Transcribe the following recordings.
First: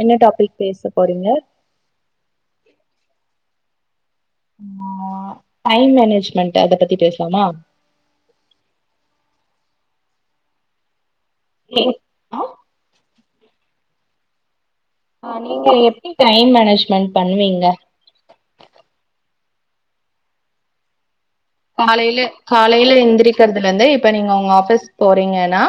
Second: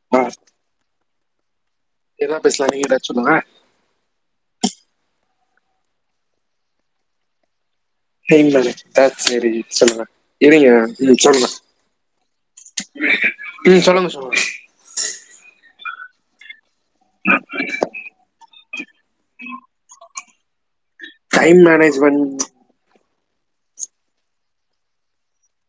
என்ன ஆ டாப்பிக் பேச போறீங்க என்ன பேசலாம் நீங்க எதாச்சு சொல்லுங்க ஆ டைம் மேனேஜ்மெண்ட் அத பத்தி பேசலாமா டைம் மேனேஜ்மென்ட்டா சேரி சொல்லுங்க இருங்க உம் சொல்லுங்க ஏ ம் சொல்லுங்க சொல்லுங்க நீங்க எப்டி டைம் மேனேஜ்மென்ட் பண்ணுவீங்க [unintelligible] டைம் காலையில மேனேஜ்மெண்ட் காலையில எந்திரிக்கிறதுல இருந்து இப்ப நீங்க உங்க ஆபீஸ் போறீங்கனா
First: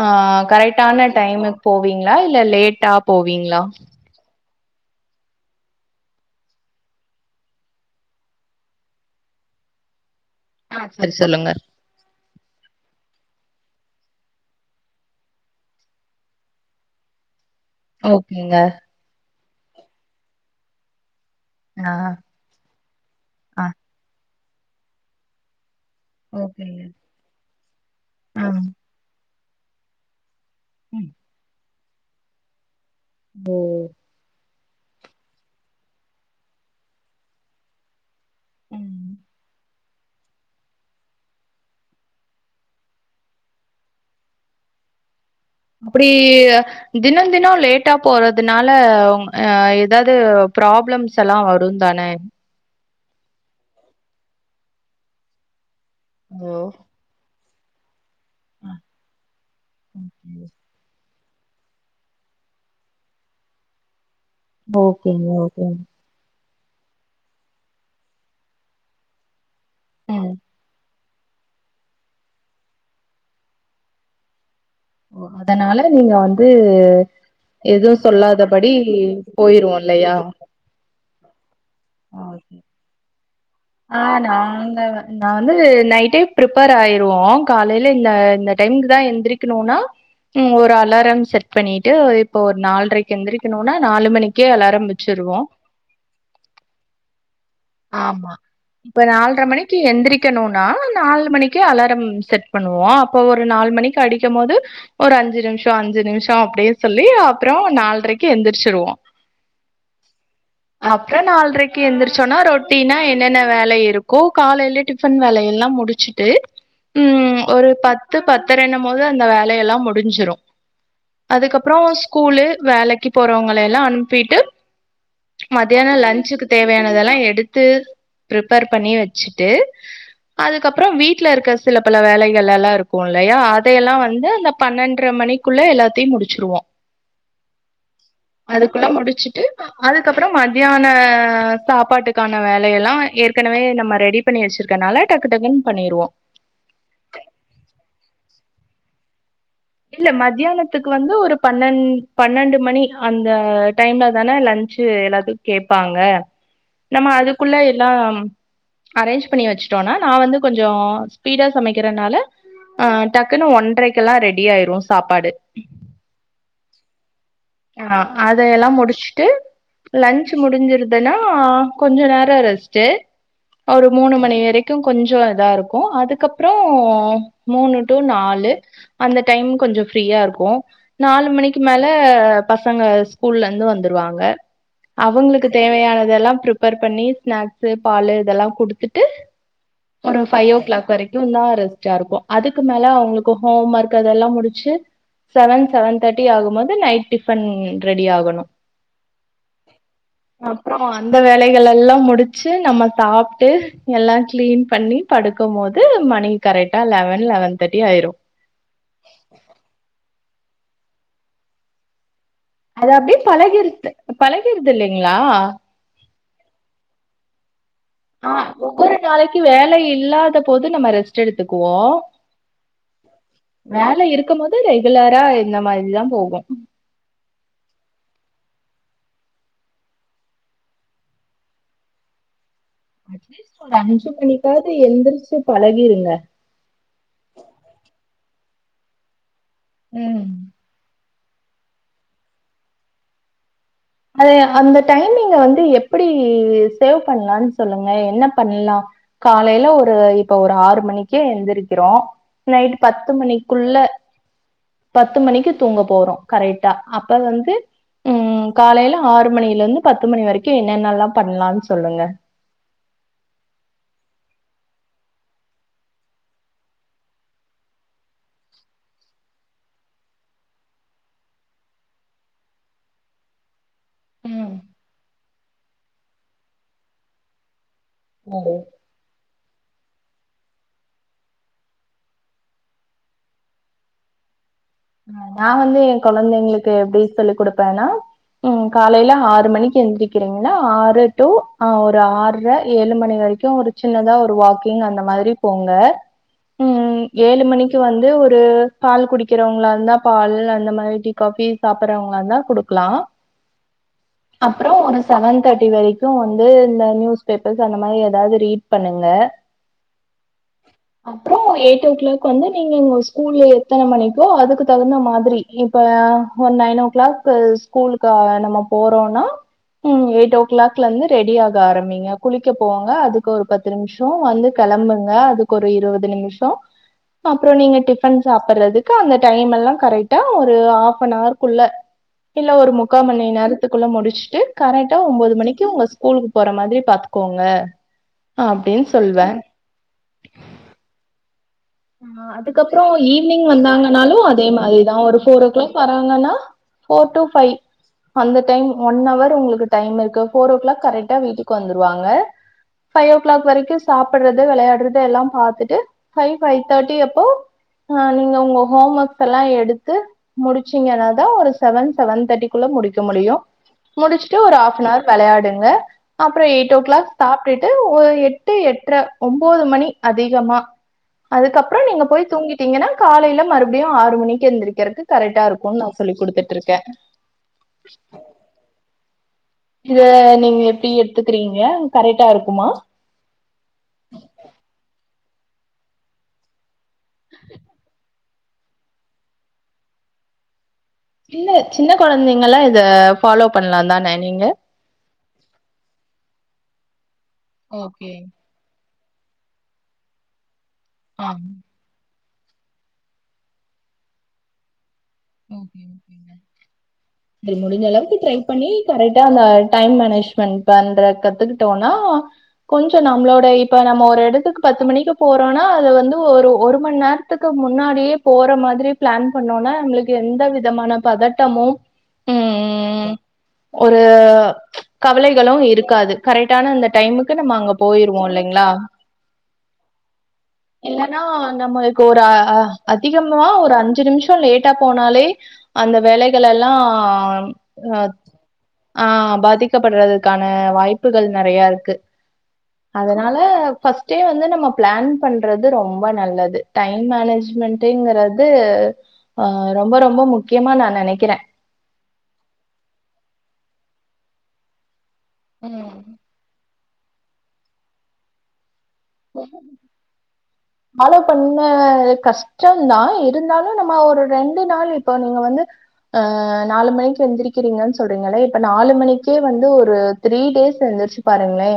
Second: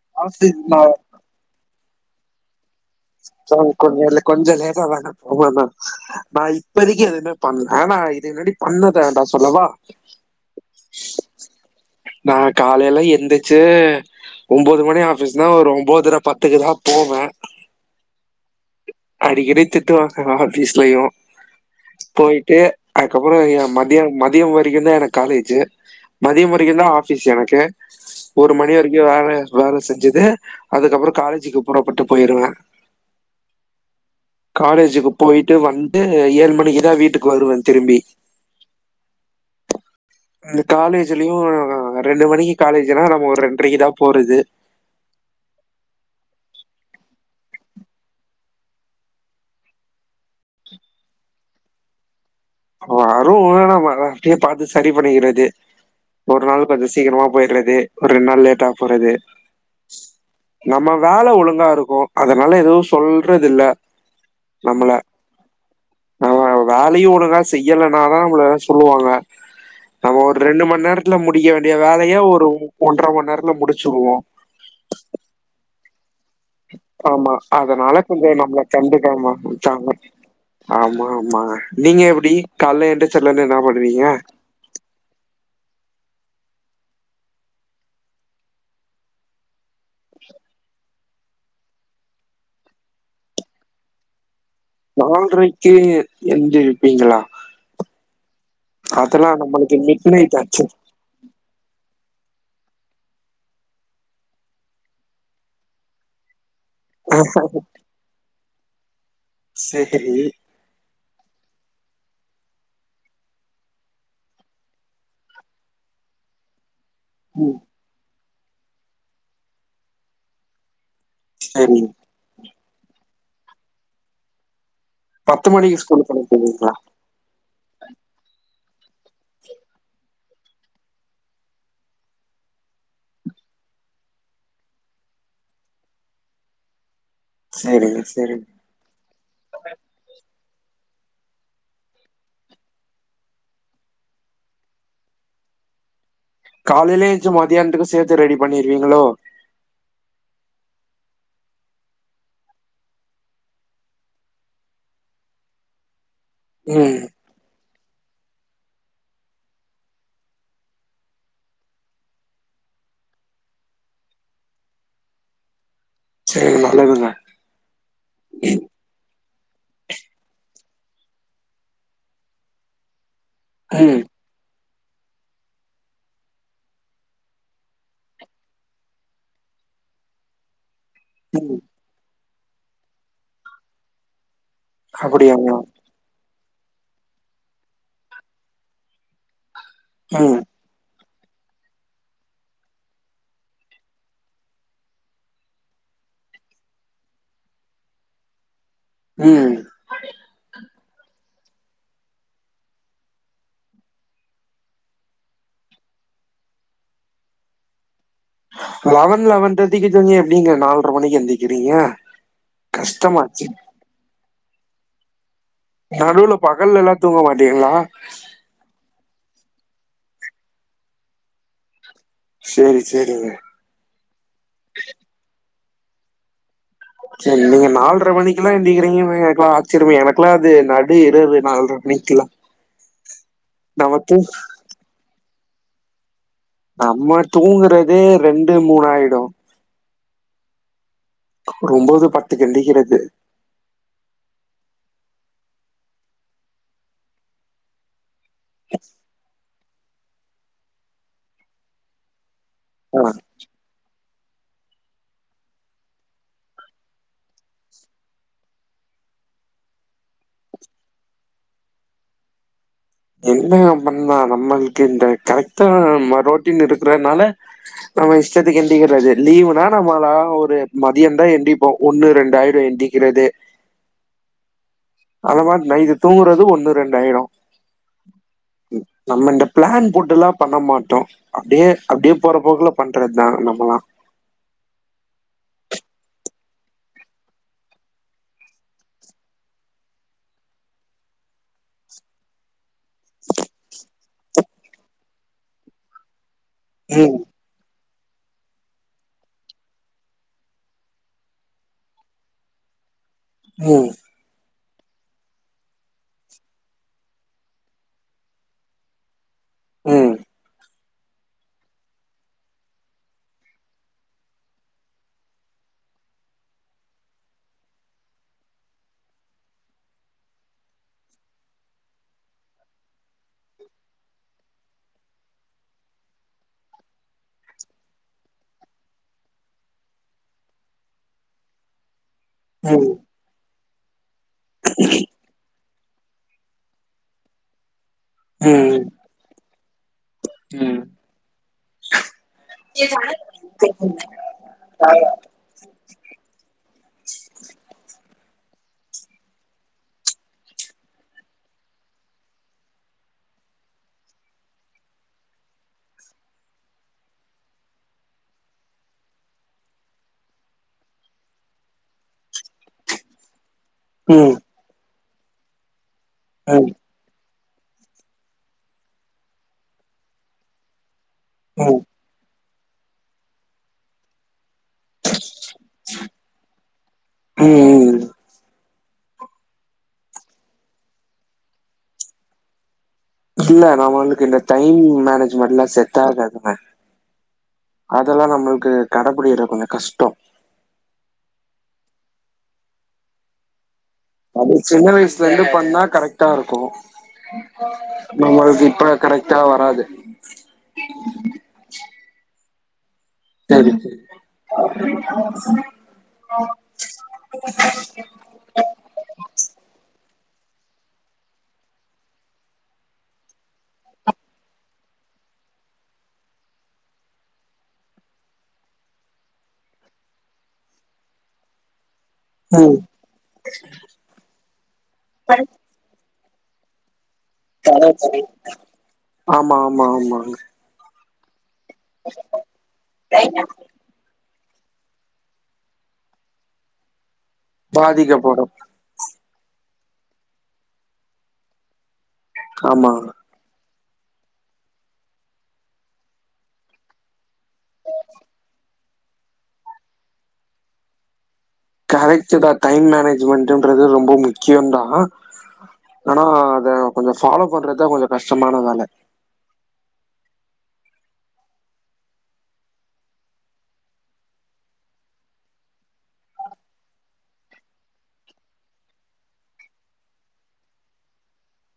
ஆ ஆஃபீஸ் நான் கரெக்டான டைமுக்கு போவீங்களா இல்ல லேட்டா போவீங்களா சாரி கொஞ்சோ இல்ல கொஞ்சோ லேட்டா தான்ங்க போவேன் நானு நா இப்பதைக்கு எதுவுமே பண்ணல ஆனா இது முன்னாடி பண்ணத நா சொல்லவா ஆ சரி சொல்லுங்க நா காலைல எந்துச்சு ஒம்போது மணி ஆபீஸ்னா ஒரு ஒன்போதுர பத்துக்கு தா போவே ஓகேங்க அடிக்கடி திட்டுவாங்க ஆஃபீஸ்லையு ஆஹ் போயி ட்டு அதுக்கப்பறம் என் ஆஹ் மதியம் மதியம் வரைக்கும்ந்தா எனக்கு காலேஜு மதியம் வரைக்கு ஓகேங்க தா ஆஃபீஸ்ஸு எனக்கு ஒரு ஆஹ் மணி வரைக்கு வேல வேல செஞ்சது அதுக்கப்புறம் காலேஜுக்கு புறப்பட்டு போயிருவ உம் காலேஜுக்கு போய்ட்டு வந்து ஏழு மணிக்கு தா வீட்டுக்கு வருவ திரும்பி [inaudible] காலேஜ்லயு ரெண்டு மணிக்கு காலேஜ்னா நம்ம ஒரு ரெண்ட்ரைக்கு தா போறது அப்டி தினம் தினம் லேட்டா போறதுனால ஏதாது ப்ராப்ளம் ச்சலா வரும் தான வரும் ஆனா நம்ம அப்டியே பாத்து சரி பண்ணிக்கிறது ஒரு ஹலோ நாளுக் கொஞ்ச சீக்கிரமா போயிட்றது ஒரு ரெண்டு நாள் லேட்டா ஆ போறது நம்ம வேல ஒழுங்கா இருக்கு அதனால எதுவும் சொல்றது இல்ல நம்மள ஓகேங்க ஓகேங்க நம்ம வேலையு ஒழுங்கா செய்யலனாதா நம்மள எதாது சொல்லுவாங்க நம்ம ம் ஒரு ரெண்டு மண்நேர த்துல முடிக்க வேண்டிய வேலைய ஒரு ஒன்ற மண்நேரத்துல முடிச்சுடுவோ ஓ அதனால நீங்க வந் து ஆமா எதுவு அதனால கொஞ்சோ நம்மள சொல்லாதபடி கண்டுக்காம போயிரு விட்டாங்க இல்லையா ஆமா ஆமா நீங்க எப்டி ஓகே கால்ல எந்துச்சதுலருந்து என்னா பண்ணு ஆ நாங்க வ நா வந்து நைட்டே பிரிப்பேர் ஆயிருவோ காலையில இந்த இந்த டைம்க்கு தா எந்திரிக்கணுன்னா ம் ஒரு அலாரம் செட் பண்ணிட்டு இப்போ ஒரு நால்ரைக்கு எந்திரக்கணுன்னா நாலு மணிக்கே அலார் நால்ரைக்கே எந்திருப்பீங்களா ஆமா இப்ப நால்ர மணிக்கு எந்திரிக்கணுன்னா நாலு மணிக்கு அலாரம் செட் பண்ணுவோ அப்போ ஒரு நாலு மணிக்கு அடிக்கும் போது ஒரு அஞ்சு நிமிஷ அஞ்சு நிமிஷ அப்டியே சொல்லி அப்ற நால்ரைக்கு எந்திரிச்சிருவோ சேரி அப்ற நால்ரைக்கு எந்திரிச்சோன்னா ரொட்டின்னா என்னென்ன வேல இருக்கோ காலையிலே டிஃபன் வேலையெல்லா முடிச்சுட்டு ம் ஒரு பத்து பத்து பத்தரன்னும் போது அந்த வேலையெல்லா முடிஞ்சிரு அதுக்கப்புற சேரிங்க ஸ்கூலு வேலைக்கு போறவங்கள எல்லா அனுப்பிட்டு பத்து மணிக்கு மத்தியான ஸ்கூலுக்கு லன்ச்சுக்கு அனுப்புவீங்களா தேவையானதெல்லா எடுத்து ப்ரிப்பேர் பண்ணி வச்சுட்டு அதுக்கப்புற வீட்ல இருக்கற சில பல வேலைகள் எல்லா இருக்கும் இல்லையா அதையெல்லா வந்து அந்த பன்னெண்ட்ர மணிக் குள்ள எல்லாத்தையு முடிச்சிருவோ சேரிங்க சேரி அதுக்குள்ள முடிச்சுட்டு அதுக்கப்புற மதியான சாப்பாட்டுக்கான வேலையெல்லா ஏற்கனவே நம்ம ரெடி பண்ணி வச்சிருக்கனால டக்கு டக்குன்னு பண்ணிருவோ காலையிலேயே எந்துச்சி மதியானத்துக்கு சேத்து ரெடி பண்ணிருவீங்களோ இல்ல மத்தியானத்துக்கு வந்து ஒரு பன்னன் பன்னெண்டு மணி அந்த டைம்ல தானே லன்ச் ச்சு எல்லாத்துக்கு கேப்பாங்க ம் நம்ம அதுக்குள்ள எல்லா அரேஞ்ச் பண்ணி வச்சுட்டோம்னா நா வந்து கொஞ்ச ஸ்பீடா சமைக்கிறனால ஆ டக்குன்னு ஒன்றைக்கெல்லா ரெடி ஆயிரு சாப்பாடு சேரி நல்லதுங்க ஆ அதையெல்லா முடிஸ்ட்டு லன்ச் முடிஞ்சிருதுன்னா கொஞ்ச நேர ரெஸ்ட்டு ஒரு ம் மூணு மணி வரைக் க்கு கொஞ்சம் இதா இருக்கு அதுக்கப்புற மூணு டு நாலு அந்த டைம் கொஞ்ச ஃப்ரீயா இருப்போ நாலு மணிக்கு ம் மேல பசங்க ஸ்கூல்ல இருந்து வந்துருவாங்க அவங்களுக்கு அப்படியாங்க தேவையானதெல்லா பிரிப் பர் பண்ணி ஸ்நாக்ஸு பாலு இதெல்லா குடுத்துட்டு ஒரு ம் ஃபைவ் ஓ கிளாக் வரைக் குந்தா ரெஸ்ட்டா இருக்கு அதுக்கு மேல அவுங்களுக்கு ஹோம் ஒர்க் அதெல்லா முடிச்சு செவன் செவன் தேர்ட்டி ஆகும் போது நைட் டிஃபன் ரெடி ஆகணு ம் அப்பறோ அந்த வேலைகளெல்லா முடிச்சு நம்ம சாப்ட்டு எல்லாம் கிளீன் பண்ணி படுக்கும் போது மணி கரெக்டா லெவன் லெவன் தேர்ட்டி ஆயிரு லெவன் லெவன் தேர்ட்டிக்கி தூங்கி எப்டிங்க நால்ர மணிக்கு எந்திருக்கிறீங்க அது அப்டியே பழகிரித்து பழகிரிது இல்லைங்ளா நடுவுல பகல்ல எல்லா தூங்க மாட்டீங்களா ஒவ்வொரு நாளைக்கி வேல இல்லாத போது நம்ம ரெஸ்ட்டு எடுத்துக்குவோ சேரி சேரிங்க வேல இருக்கும் போது ரெகுலரா இந்த மாரிதா போகு செரி நீங்க நால்ர மணிக்கெல்லா எந்திக்கிறீங்கன்றது எனக்கெல்லா ஆச்சரியமே எனக்கெல்லா அது நடு இரவு நால்ர மணிக்குல்லா அட்லிஸ் ஒரு அஞ்சு மணிக்காவது எந்துருச்சு பழகிருங்க நம்ம தூங்குறதே ரெண்டு மூணு ஆயிடு ம் ஒரு ஒம்போது பத்துக்கு எந்திரிக்கிறது அது அந்த டைமிங்க வந்து எப்புடி சேவ் பண்ணலான்னு சொல்லுங்க என்னப் பண்லா காலையில ஒரு இப்ப ஒரு ஆறு மணிக்கே எந்திருக்கிறோ நைட்டு் ஆ, பத்து மணிக்குள்ள பத்து மணிக்கு தூங்க போறோ கரெக்டா அப்ப வந்து ம் காலையில ஆறு மணில இருந்து பத்து மணி வரைக்கு என்னென்னல்லா பண்லான் சொல்லுங்க என்னங்க பண்ணா நம்மளுக்கு இந்த கரெக்டான நம்ம ரோட்டீன் இருக்குறனால நம்ம இஷ்டத்துக்கு எந்திரிக்கிறது லீவுனா நம்மலா ஒரு மதியந்தா எந்திரிப்போ ஒண்ணு ரெண்டாயிரு எந்தி கிறது ம் அந்த மார் நைட்டு தூங்குறது ஒண்ணு ரெண்டாயிரு நடு நம்ம இந்த ப்ளான் போட்டெல்லா பண்ண மாட்டோ அப்டியே அப்டியே போறப் போக்குல பண்றதுதா நம்மல்லா நா வந்து ஏ கொழந்தைங்களுக்கு எப்டி சொல்லி குடுப்பேன்னா ம் காலையில ஆறு மணிக்கு எழுந்திருக்கிறீங்களா ஆறு டூ ஆ ஒரு ஆற்ர ஏழு மணி வரைக்கு ஒரு சின்னதா ஒரு வாக்கிங் அந்த மாதிரி போங்க ம் ஏழு மணிக்கு வந்து ஒரு பால் குடிக்கிறவுங்களா ந்தா பால் அந்த மாரி டீ காபி சாப்புட்றவுங்களா இருந்தா குடுக்லா ம் அப்பறோ ஒரு செவன் தேர்ட்டி வரைக்கு வந்து இந்த நியூஸ் பேப்பர்ஸ் அந்த மாரி எதாவது ரீட் பண்ணுங்க ம் அப்பறோ எயிட் ஓ க்ளாக் வந்து நீங்க இங்க ஒரு ஸ்கூல்ல எத்தன மணிக்கோ அதுக்குத் தகுந்த மாதிரி இப்ப ஒரு நைன் ஓ க்ளாக் ஸ்கூலுக்காக நம்ம போறோன்னா ம் எயிட் ஓ க்ளாக்ல இருந்து ரெடி ஆக ஆரம்பிங்க குளிக்க போங்க அதுக்கு ஒரு பத்து பத்து நிம்ஷோ வந்து கெளம்புங்க அதுக்கு ஒரு இருவது நிம்ஷோ அப்பறோ நீங்க டிஃபன் சாப்படுறதுக்கு அந்த டைமெல்லா கரெக்டா ஒரு ஹாஃப்ப நவர் குள்ள இல்ல ஒரு ம் முக்கா மணி நேரத் இதுக்குள்ள முடிச்சுட்டு கரெக்டா ஒன்போது மணிக்கி உங்க ஸ்கூலுக்கு போற மாதிரி பாத்துக்கோங்க ம் அப்டின் சொல்லுவே ம் ஆ அதுக்கப்றோ ஈவினிங் வந்தாங்கன்னாலு அதே மாரிதா ஒரு ஃபோர் ஓ க்ளாக் வறாங்கன்னா ஃபோர் டு ஃபை அந்த டைம் ஒன் ஹவர் உங்களுக்கு டைம் இருக்கு ஃபோர் ஓ கிளாக் கரெக்டா வீட்டுக்கு வந்துருவாங்க ஃபைவ் ஓ கிளாக் வரைக்கு சாப்டுறது வெளையாடுறது எல்லா பாத்துட்டு ஃபைவ் தேர்ட்டி அப்போ அ நீங்க உங்க ஹோம் ஒர்க்ஸ் எல்லா எடுத்து முடிச்சீங்கன்னாதா ஒரு செவன் செவன் தேர்ட்டிக்குள்ள முடிக்க முடியு ம் ம் முடிச்சுட்டு ஒரு ஹாஃப் நவர் வெளையாடுங்க அப்புற எயிட் ஓ கிளாக் சாப்பிட்டுட்டு ஒரு எட்டு எட்ர ஒன்பது மணி அதிகமா அதுக்கப்புற ம் நீங்க போய் தூங்கிட்டீங்கன்னா காலையில மறுபடியு ஆறு மணிக்கு எந்திரு க்றகு கரெக்டா இருக்குனு நா சொல்லி குடுத்துட்டு இருக்கே ம் இத நீங்க எப்டி எடுத்துக்கிறீங்க கரெக்டா இருக்குமா இல்ல நம்மளுக்கு இந்த டைம் மேனேஜ்மெண்ட் எல்லா செட் ஆகாதுங்க அதெல்லா நம்மளுக்கு கட புடிக்கிறது கொஞ்சோ கஷ்டோ இல்ல சின்ன கொழந்தைங்கல இத ஃபாலோ பண்ணலா தான நீங்க அது சின்ன வயசுல இருந்து பண்ணா கரெக்டா இருக்கு ஓகே நம்மளுக்கு இப்ப கரெக்ட் டா வராது ம் சரி சரி நீ முடிச்ச அளவுக்கு ட்ரை பண்ணி கரெக்டா அந்த டைம் மேனேஜ்மெண்ட் பண்ற கத்துக்கிட்டோம்னா கொஞ்ச நம்மளோட இப்ப நம்ம ஒரு எடத்துக்கு பத்து மணிக்கு போறோனா அது வந்து ஒரு ஒரு மணி நேரோ எடத்துக்கு முன்னாடியே போற மாரி பிளான் பண்ணோனா நம்மளுக்கு எந்த விதமான பதட்டமு ம் ஒரு கவலைகளு இருக்காது கரெக்டான அந்த டைமுக்கு நம்ம அங்க போயிருவோ இல்லங்களா ஆமா ஆமா ஆமா இல்லனா நம்மளுக்கு ஒரு அ அ அதிக ஒரு அஞ்சு நிமிஷ லேட்டா போனாலே அந்த வேலைகள் எல்லா அ பாதிக்கப்படு ஆ பாதிக்கப்படுறதுக்கான வாய்ப்புகள் நெறைய இருக்கு ஆமா அதனால ஃபஸ்ட்டே வந்து நம்ம ப்ளான் பண்றது ரொம்ப நல்லது டைம் மேனேஜ் மெண்டுங்கறது ஆ ரொம்ப ரொம்ப முக்கியமா நா நெனைக்கிறே கரெக்ட் தா டைம் மேனேஜ்மெண்ட்ன்றது ரொம்ப முக்கியம் தா ம். ஆனா அத கொஞ்ச ஃபாலோ பண்றதுதா கொஞ்சோ கஷ்டமான வேல ஃபாலோ பண்ணா கஷ் டந்தா இருந்தாலு நம்ம ஒரு ரெண்டு நாள் இப்போ நீங்க வந்து அ நாலு மணிக்கு எந்திருக்கிறீங்கன்னு சொல்றீங்களே இப்ப நாலு மணிக்கே வந்து ஒரு த்ரீ டேஸ் எந்திரிச்சு பாருங்களே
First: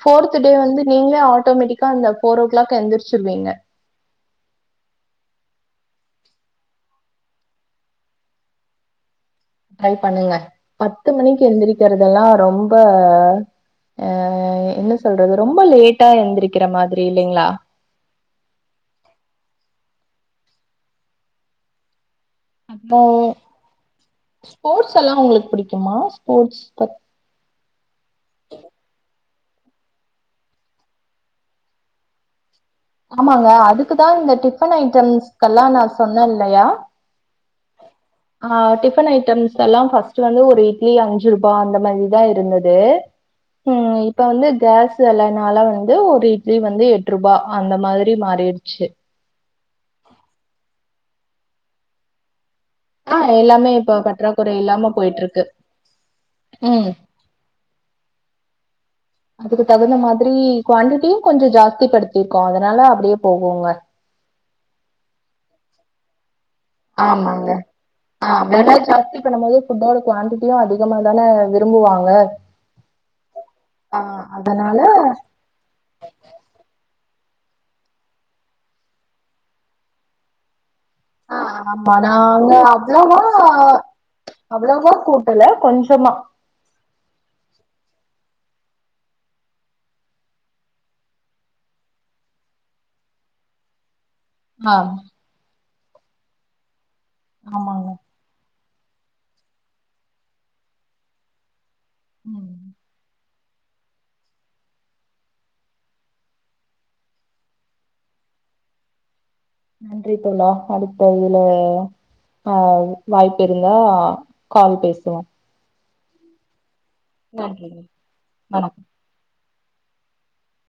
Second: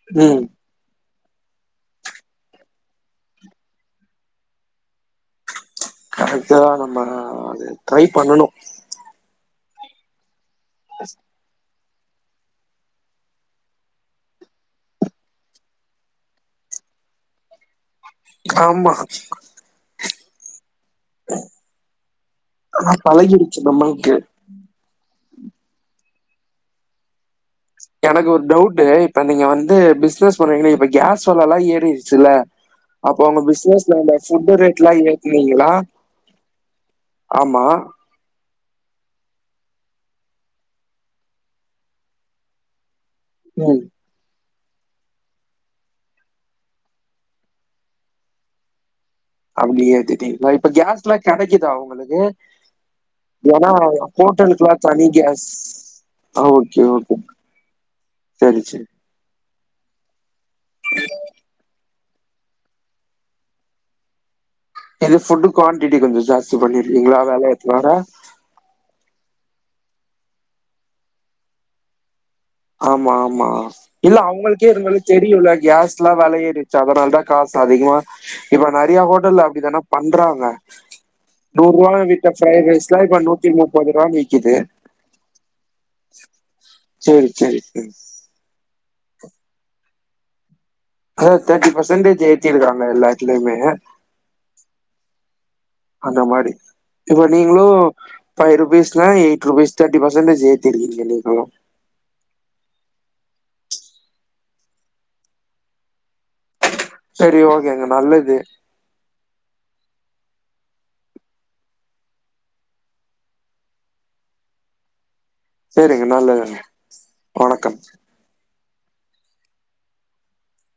ஃபோர்த் ம் டே வந்து நீங்களே ஆட்டோமேட்டிக்கா அந்த ஃபோர்வோ கிளாக் எந்துடுச்சிருவிங்க அடுத்ததா நம்ம அது ட்ரை பண்ணனு ட்ரை பண்ணுங்க பத்து மணிக்கு எந்திரிக்கறதெல்லா ரொம்ப அ என்ன சொல்றது ரொம்ப லேட்டா எந்திரக்கிற மாதிரி இல்லீங்களா ஆமா அ இப்போ பழகிடுச்சு நம்மளுக்கு ஸ்போர்ட்ஸ் எல்லா உங்களுக்கு புடிக்குமா ஸ்போர்ட் பத் எனக்கு ஒரு டவுட் இப்ப நீங்க வந்து பிசினஸ் பண்றீங்கன்னா இப்ப கேஸ் விலை எல்லா ஏறிருச்சுல்ல ஆமாங்க அதுக்குதா இந்த டிஃபன் ரேட்லா ஐட்டம்ஸ் கல்லா ஏத்துனீங்களா நா சொன்னல்லையா ஆமா ஆ டிஃபன் ஐட்டம்ஸ் எல்லா ஃபஸ்ட்டு வந்து ஒரு இட்லி அஞ்சு ரூபா அந்த மாதிதா இருந்தது உ ப்ப வந்து கேல்ஸ் வெல னால வந்து ஒரு இட்லி வந்து எட்ரூபா அந்த மாதிரி மாறிர்ச்சு அப்டியே திடி நா இப்ப கேஸ்லா கடைக்கிதா உங்களுக்கு ஆ எல்லாமே ஏன்னா இப்ப பற்றாக்குறை ஹோட்டல்க்ளா இல்லாம தணி போயிட்டுருக்கு. கேஸ் அ ம். ஓகே ஒகேங் தெரி ச்சே அதுக்கு தகுந்த மாத்ரி க்வான்ட்டிட்டியு கொஞ்ச ஜாஸ்தி படுத்திர்க்கோ அதனால அப்டியே போகுங்க எது ஃபுட்டு் க்வான்டிட்டி கொஞ்சோ ஜாஸ்தி பண்ணிர்க்கீங்ளா வேல ஏத்துனால அ வில ஜாஸ்தி பண்ணும்போது ஃபுட்டோட க்வான்டிட்டியு அதிகமாதான விரும்புவாங்க ஆமா ஆமா ஆ இல்ல அவ்ங்கள்க்கே அதனால இருந்தாலு தெரியுல்ல கேஸ் ல்லா வில ஏறிர்ச்சு அதனால் தா காஸ் அதிகமா இப்ப நறியா ஹோட்டல்ல அப்டித்தான பண்றாங்க ஆ ஆமா நூற்வால்லா வி்த்த நாங்க ப்ரைட் ரைஸ்லா இப்ப அவ்வளவா நூத்தி முப்பத் ரூவான் விக்கிது அவ்வளவா கூட்டல கொஞ்சமா ச்சேரி ச்சேரி ஃப்ரண்ஸ் ஹா தேட்டி பர்சன்டேஜ் ஏத்திருக்காங்க எல்லாத்துலயுமே மாம் அந்த மாறி இப்ப நீங்ளு ஆமாங்க பை ருபீஸ்னா எய்ட் ருபீஸ் தேட்டி பர்சன்டேஜ் ஏத்திருக்கீங்க நீங்களு உம் சரி ஓகேங்க நல்லது நன்றி தோழா அடுத்த ஐயில பாவு வாய்ப்பிருந்தா கால் பேசலா ச்சேரிங்க நல்லதுங்க வணக்கம் நன்றிங்க வணக்கோ